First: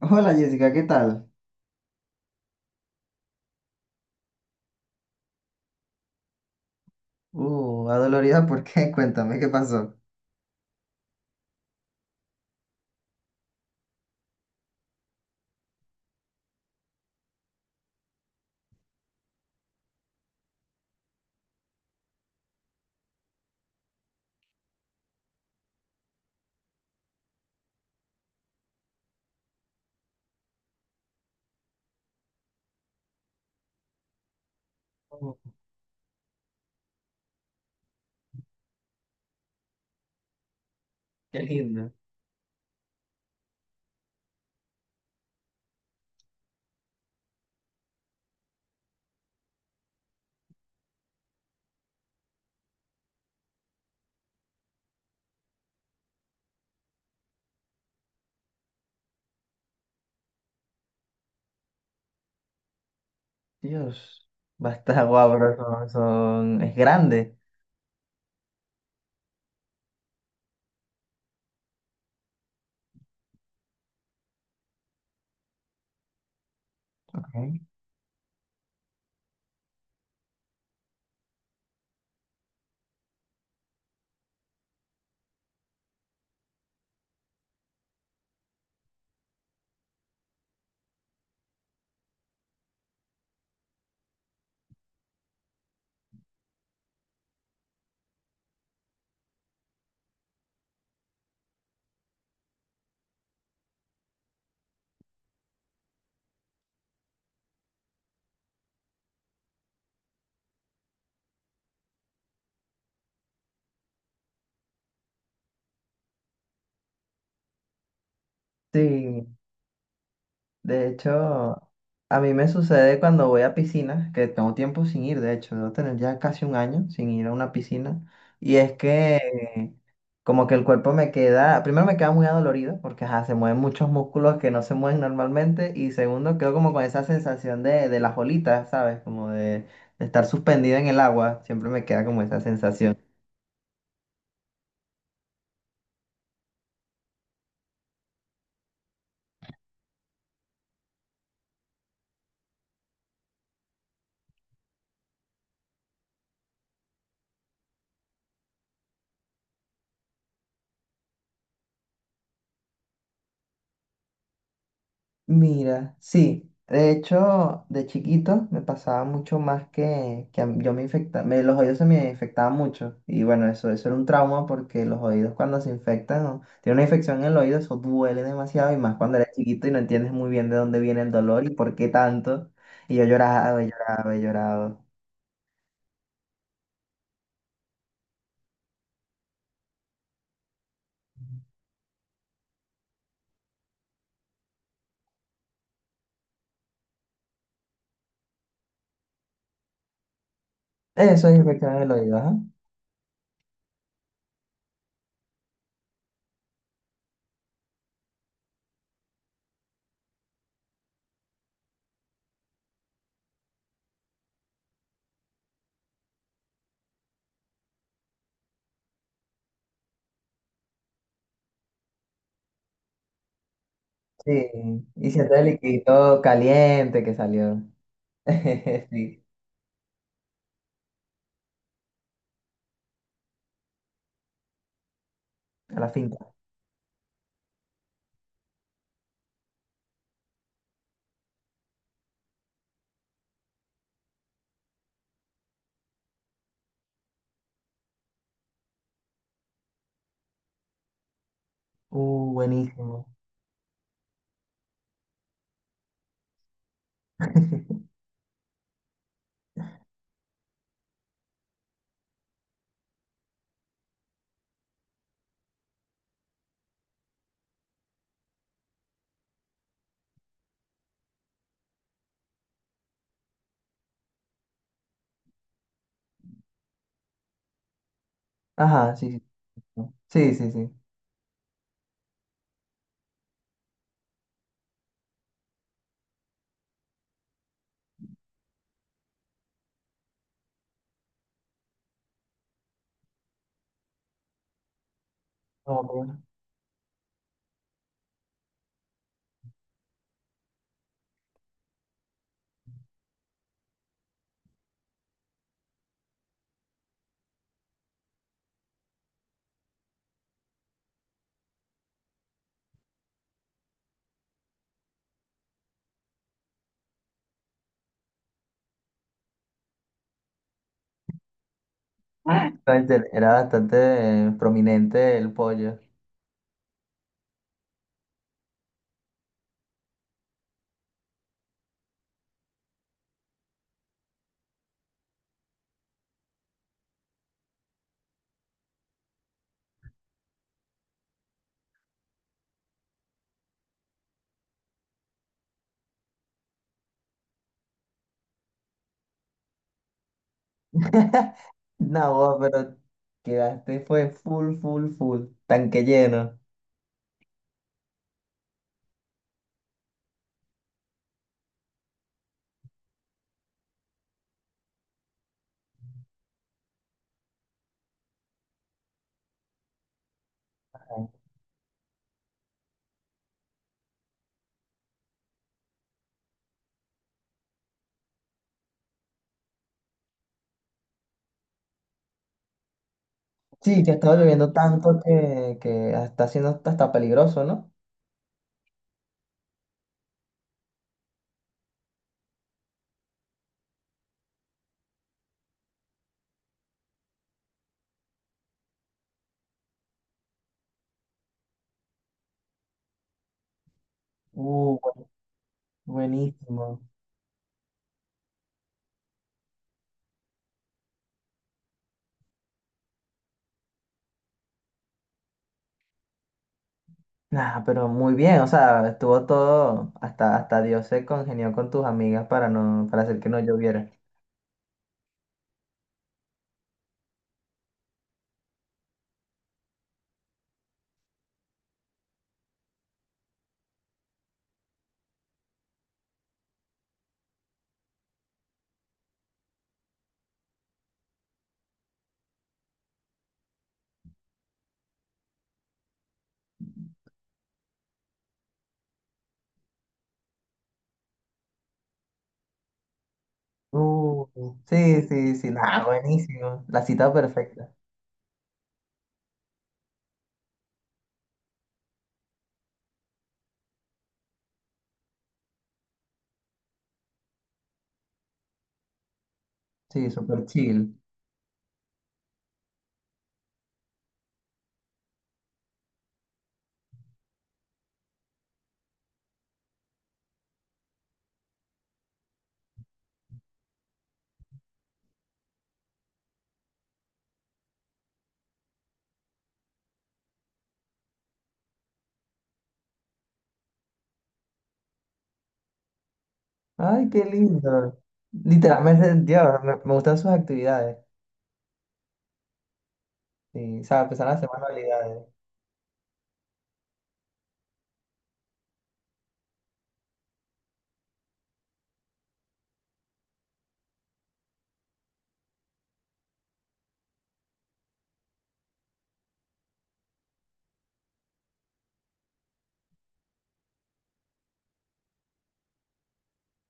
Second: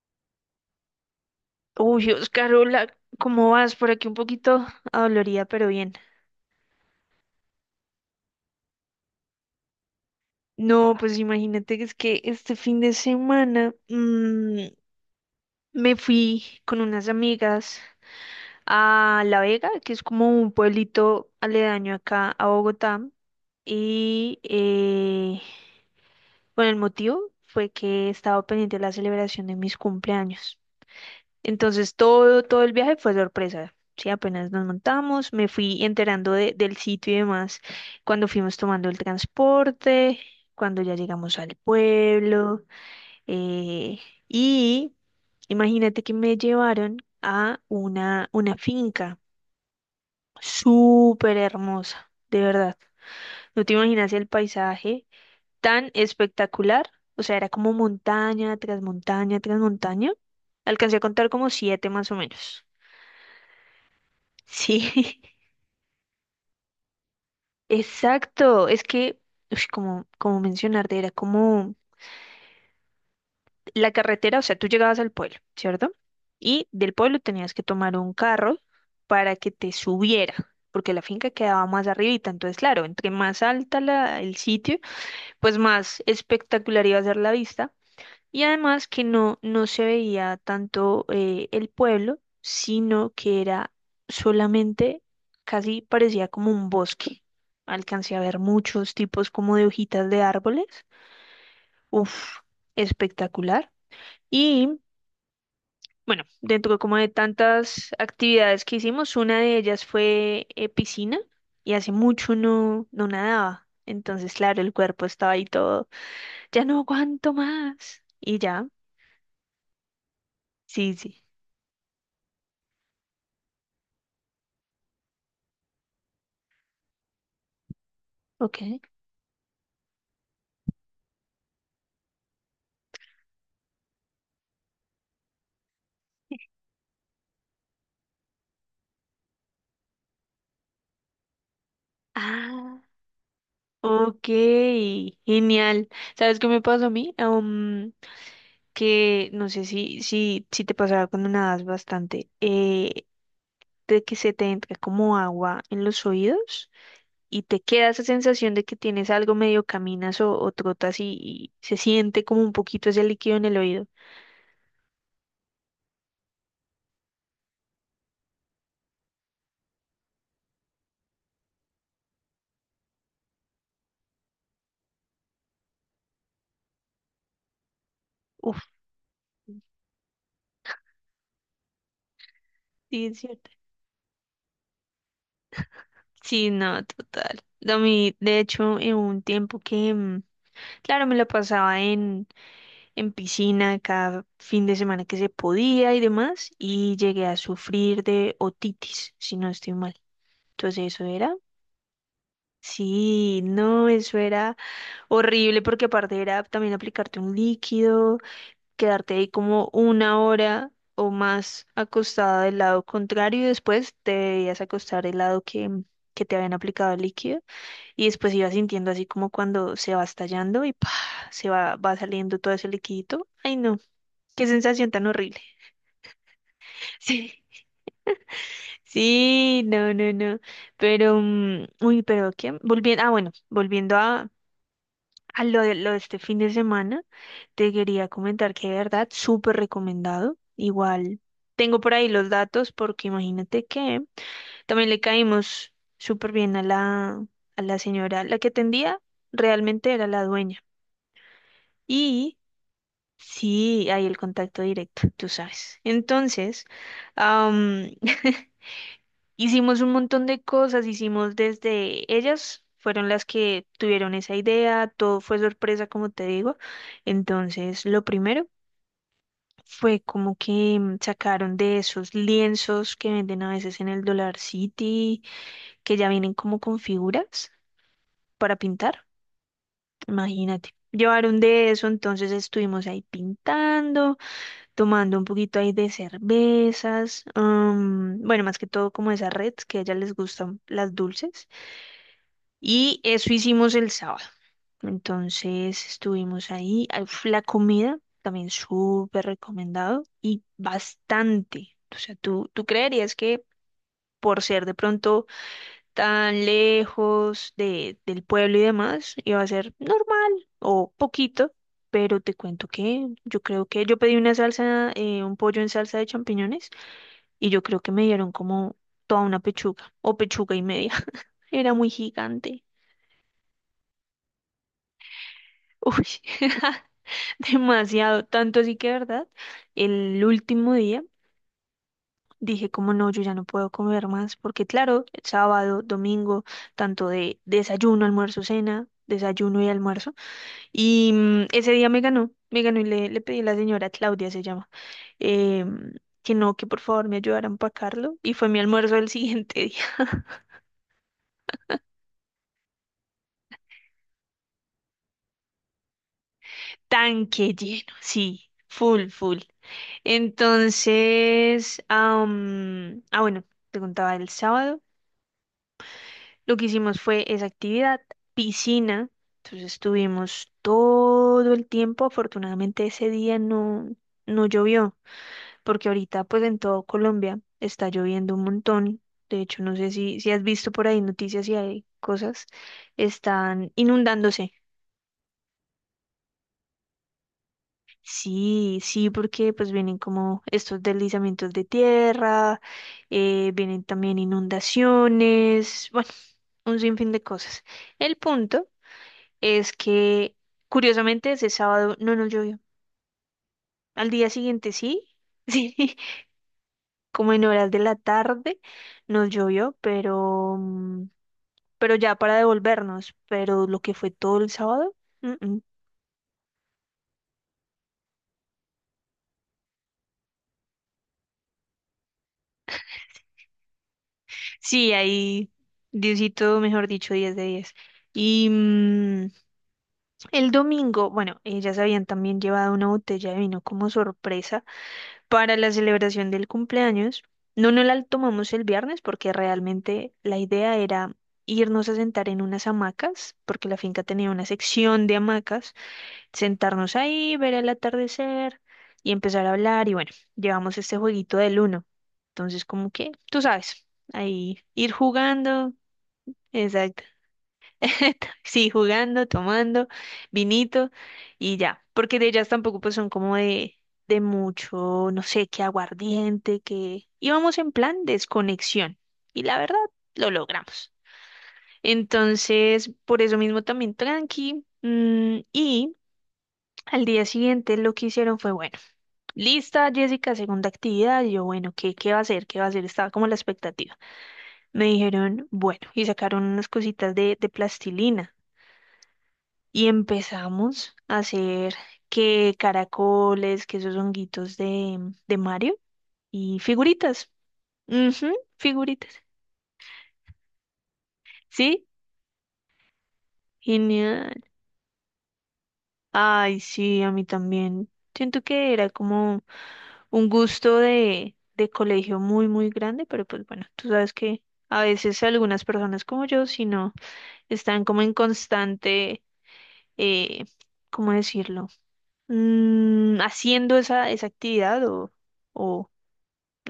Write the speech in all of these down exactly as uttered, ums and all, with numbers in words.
Hola Jessica, ¿qué tal? Uy, Oscarola, ¿cómo vas? Por aquí un poquito adolorida, pero bien. Uh, adolorida, ¿por qué? Cuéntame, ¿qué pasó? No, pues imagínate que es que este fin de semana mm, me fui con unas amigas a La Vega, que es como un pueblito aledaño acá a Bogotá. Y eh, bueno, el motivo fue que estaba pendiente de la celebración de mis cumpleaños. Entonces todo, todo el viaje fue sorpresa. Sí, apenas nos montamos, Oh, me fui enterando de- del sitio y demás cuando fuimos tomando el transporte, cuando ya llegamos qué al lindo. pueblo. eh, y imagínate que me llevaron a una, una finca súper hermosa, de verdad. No te imaginas el paisaje tan espectacular. O sea, era como montaña tras montaña tras montaña. Alcancé a contar como siete más o menos. Dios, Sí, basta guau, bro, son, son- es grande. exacto. Es que, ush, como, como mencionarte, era como la carretera, o sea, tú llegabas al pueblo, ¿cierto? Y del pueblo tenías Ok. que tomar un carro para que te subiera, porque la finca quedaba más arribita. Entonces, claro, entre más alta la, el sitio, pues más espectacular iba a ser la vista. Y además que no, no se veía tanto eh, el pueblo, sino que era solamente, casi parecía como un bosque. Alcancé a ver muchos tipos como de hojitas de árboles. Uf, espectacular. Y bueno, dentro como de tantas actividades que hicimos, una de ellas fue eh, piscina, y hace mucho no, no nadaba. Entonces, claro, el cuerpo estaba ahí todo, ya no aguanto más. Y ya, Sí, de sí, sí, hecho, a mí me sucede cuando voy a piscinas, que tengo tiempo sin ir, de hecho, debo tener ya casi un año sin ir a una piscina, y es ok. que como que el cuerpo me queda, primero me queda muy adolorido porque ajá, se mueven muchos músculos que no se mueven normalmente y segundo quedo como con esa sensación de, de las olitas, ¿sabes? Como de, de estar suspendida en el agua, siempre me queda como esa Ah, sensación. ok, genial. ¿Sabes qué me pasó a mí? Um, que no sé si, si, si te pasaba cuando nadas bastante, eh, de que se te entra como agua en los oídos y te queda esa sensación de que tienes algo medio caminas o, o trotas y, y se siente como un poquito ese líquido en el oído. Mira, sí, de hecho, de chiquito me pasaba mucho más que, que a mí- yo me infectaba, me, los oídos se me infectaban mucho y bueno, eso, eso era un trauma porque los oídos cuando se infectan, o tiene una infección en el oído, eso duele Uf, demasiado y más cuando eres chiquito y no entiendes muy bien de dónde viene el dolor y por qué tanto. Y yo sí, es cierto. lloraba, y lloraba, y lloraba. Sí, no, total. A mí, de hecho, en un tiempo que, mm, claro, me lo pasaba en en piscina cada fin de semana que se podía y demás, y llegué a sufrir de otitis, si no estoy mal. Entonces eso Eso era, es infección en el oído, ajá. sí, no, eso era horrible porque aparte era también aplicarte un líquido, quedarte ahí como una hora o más acostada del lado contrario y después te debías acostar el lado que... que te habían aplicado el líquido y después ibas sintiendo así como cuando se va estallando y ¡pah! Se va, va saliendo todo ese liquidito. Ay, no. Qué Sí, sensación tan y siente horrible. el liquidito caliente que Sí, salió. Sí, sí, no, no, no. Pero, mm, uy, pero ¿qué? Volviendo, ah, bueno, volviendo a, a lo de, a la lo de este finca. fin de semana, te quería comentar que de verdad, súper recomendado. Igual, tengo por ahí los datos porque imagínate que también le caímos súper bien a la, a la señora, la que atendía realmente era la dueña. Uh, Y buenísimo. sí, hay el contacto directo, tú sabes. Entonces, am, hicimos un montón de cosas, hicimos desde ellas, fueron las que tuvieron esa idea, todo fue sorpresa, como te digo. Entonces, lo primero fue como que mm, sacaron de esos lienzos que venden a veces en el Dollar City, que ya vienen como con figuras para Ajá, pintar, sí, sí. ¿No? Sí, sí, imagínate. sí. Llevaron de eso, entonces estuvimos ahí pintando, tomando un poquito ahí de cervezas, mm, bueno, más que todo como esa red que a ellas les gustan las dulces. Y eso hicimos el sábado. No, Entonces pues. estuvimos ahí. Ah, uf, la comida también súper recomendado y bastante. O sea, ¿tú, tú creerías que por ser de pronto tan lejos de, del pueblo y demás, iba a ser normal o poquito? Pero te cuento que yo creo que yo pedí una salsa, eh, un pollo en salsa de champiñones y yo creo que me dieron como toda una pechuga o pechuga y media. Era muy gigante. No, este, era bastante eh, prominente el pollo. Uy. Demasiado, tanto así que, ¿verdad? El último día dije como no, yo ya no puedo comer más, porque claro, sábado, domingo, tanto de desayuno, almuerzo, cena, desayuno y almuerzo, y mm, ese día me ganó, me ganó y le, le pedí a la señora Claudia, se llama, em, que no, que por favor me ayudara a empacarlo, y fue mi almuerzo del siguiente día, No, vos, pero quedaste, fue full, full, full, tanque lleno. tanque lleno, sí, full, full. Entonces, am, ah, bueno, te contaba el sábado. Lo que hicimos fue esa actividad, piscina. Entonces estuvimos todo el tiempo. Afortunadamente ese día no, no llovió, porque ahorita pues en todo Colombia está lloviendo un montón. De hecho, no sé si, si has visto por ahí noticias y hay cosas, están Sí, que estaba lloviendo inundándose. tanto que, que está siendo hasta, hasta peligroso, ¿no? Sí, sí, porque pues vienen como estos deslizamientos de tierra, eh, vienen también inundaciones, bueno, un sinfín de cosas. El punto es que curiosamente ese sábado no nos llovió. Al día siguiente uh, sí, bu- sí, Buenísimo. como en horas de la tarde nos llovió, pero, mm, pero ya para devolvernos, pero lo que fue todo el sábado, mm, mm. Nah, pero muy bien, o sea, estuvo todo, hasta, hasta Dios se congenió con tus amigas para no, para hacer que no lloviera. Sí, ahí Diosito, mejor dicho, diez de diez. Y mm, el domingo, bueno, ellas habían también llevado una botella de vino como sorpresa para la celebración del cumpleaños. No, no la tomamos el viernes porque realmente la idea era irnos a sentar en unas hamacas, porque la finca tenía una sección de hamacas, sentarnos ahí, ver el atardecer y empezar a hablar. Y bueno, llevamos este jueguito del uno. Entonces, como que, tú sabes, Uh, ahí ir Sí, sí, sí, jugando. nada, buenísimo. La Exacto. cita perfecta. Sí, jugando, tomando vinito y ya, porque de ellas tampoco pues son como de, de mucho, no sé, qué aguardiente, que íbamos en plan desconexión y la verdad Sí, lo súper logramos. chill. Entonces, por eso mismo también tranqui, mm, y al día siguiente lo que hicieron fue, bueno, lista Jessica, segunda actividad, y yo, bueno, ¿qué, qué va a hacer? ¿Qué va a hacer? Estaba como la expectativa. Me dijeron, bueno, y sacaron unas cositas de, de plastilina, y empezamos a hacer que caracoles, que esos honguitos de, de Mario y Ay, qué figuritas. lindo. Ujú, figuritas. Literalmente, Dios, me, me gustan sus actividades. Sí, Sí, o sea, empezar genial. la semana habilidades, Ay, sí, a mí también. Siento que era como un gusto de, de colegio muy, muy grande, pero pues bueno, tú sabes que a veces algunas personas como yo, si no, están como en constante, eh, ¿cómo decirlo? Mm, haciendo esa, esa actividad o... o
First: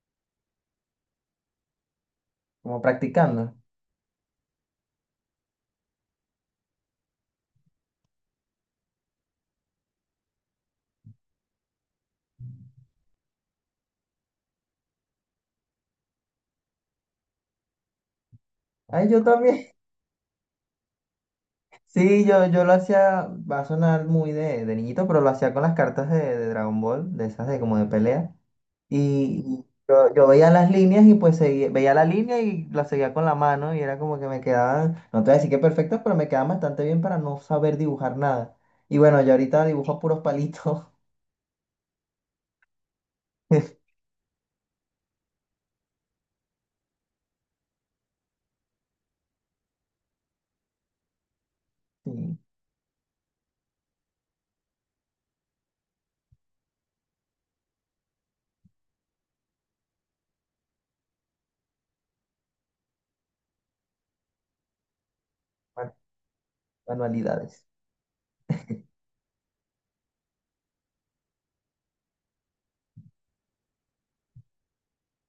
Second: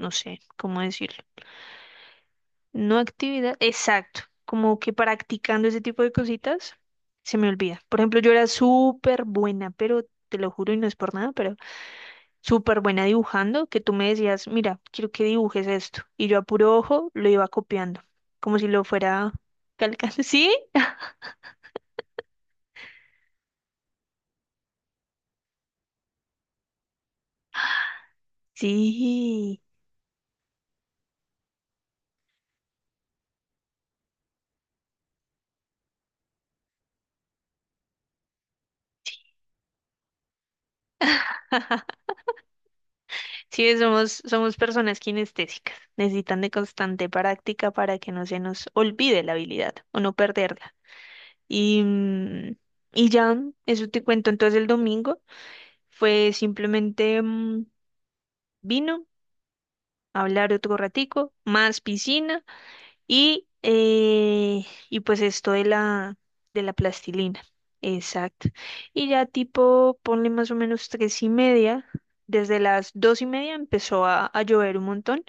no sé cómo decirlo. como No practicando. actividad, exacto, como que practicando ese tipo de cositas, se me olvida. Por ejemplo, yo era súper buena, pero te lo juro y no es por nada, pero súper buena dibujando, que tú me decías, mira, quiero que dibujes esto. Y yo a puro ojo lo iba copiando, como si lo Ay, yo fuera también. calcando. ¿Sí? Sí, yo, yo lo hacía, va a sonar muy de, de niñito, pero lo hacía con las cartas de, de Dragon Ball, de esas de como de pelea. Y Sí. y yo, yo veía las líneas y pues seguía, veía la línea y la seguía con la mano y era como que me quedaban, no te voy a decir que perfectos, pero me quedaban bastante bien para no saber dibujar nada. Y bueno, yo ahorita dibujo puros palitos. Sí, somos, somos personas kinestésicas. Necesitan de constante práctica para que no se nos olvide la habilidad o no perderla. Y, Sí. mm, y ya, eso te cuento. Entonces el domingo fue simplemente mm, vino, hablar otro ratico, más piscina y, eh, y pues esto de la, de la plastilina. Manualidades. Exacto. Y ya tipo, ponle más o menos tres y media. Desde las dos y media empezó a, a llover un montón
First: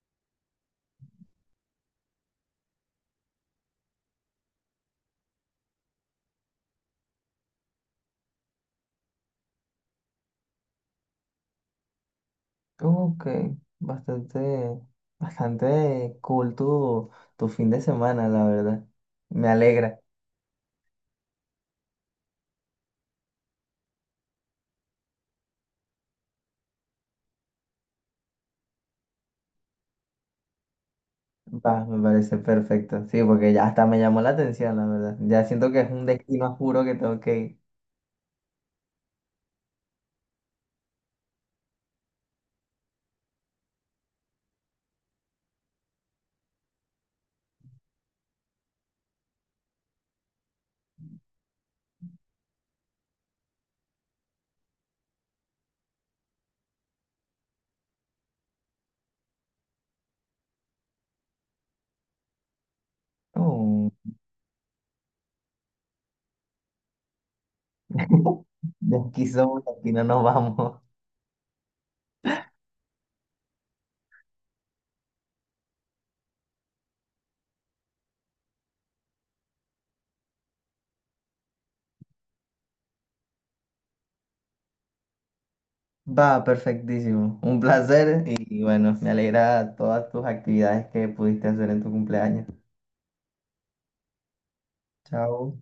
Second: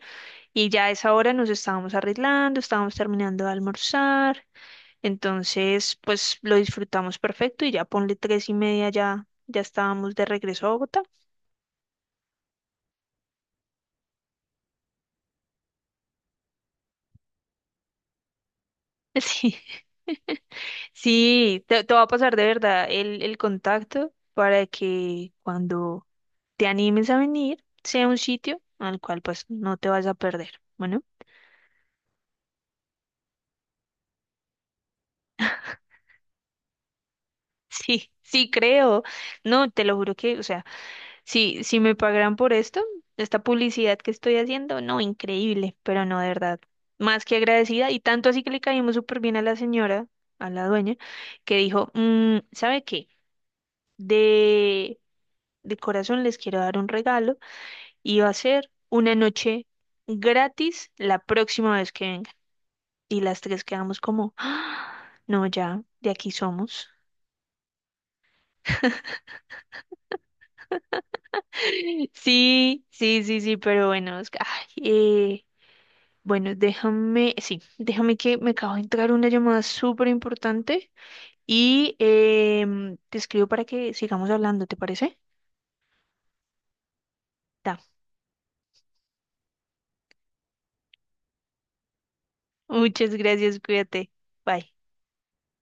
y ya a esa hora nos estábamos arreglando, estábamos terminando de almorzar entonces, pues lo disfrutamos perfecto y ya ponle tres y media, ya, ya estábamos de regreso a Bogotá. Ok, bastante, bastante cool tu, tu fin de semana, la verdad. Me Sí, alegra. sí, te, te va a pasar de verdad el, el contacto para que cuando te animes a venir sea un sitio al cual pues no te vas a perder. Bueno, Va, me parece perfecto. Sí, porque ya hasta me llamó la atención, la verdad. Ya siento que es un destino a juro que tengo que ir. sí, sí creo. No, te lo juro que, o sea, si, si me pagaran por esto, esta publicidad que estoy haciendo, no, increíble, pero no, de verdad, más que agradecida. Y tanto así que le caímos súper bien a la señora, a la dueña, que dijo, "Mm, ¿sabe qué? De, de corazón les quiero dar un regalo y va a ser una noche gratis la próxima vez que vengan." Y las tres Oh. quedamos como, "Ah, no, ya, de aquí somos." De aquí somos, de aquí no nos vamos. Sí, sí, sí, sí, pero bueno, es que, ay, eh, bueno, déjame, sí, déjame que me acabo de entrar una llamada súper importante y em, te escribo para que sigamos hablando, ¿te parece? Va, perfectísimo. Un Da. placer y bueno, me alegra todas tus actividades que pudiste hacer en tu cumpleaños. Muchas gracias, cuídate. Bye. Chao.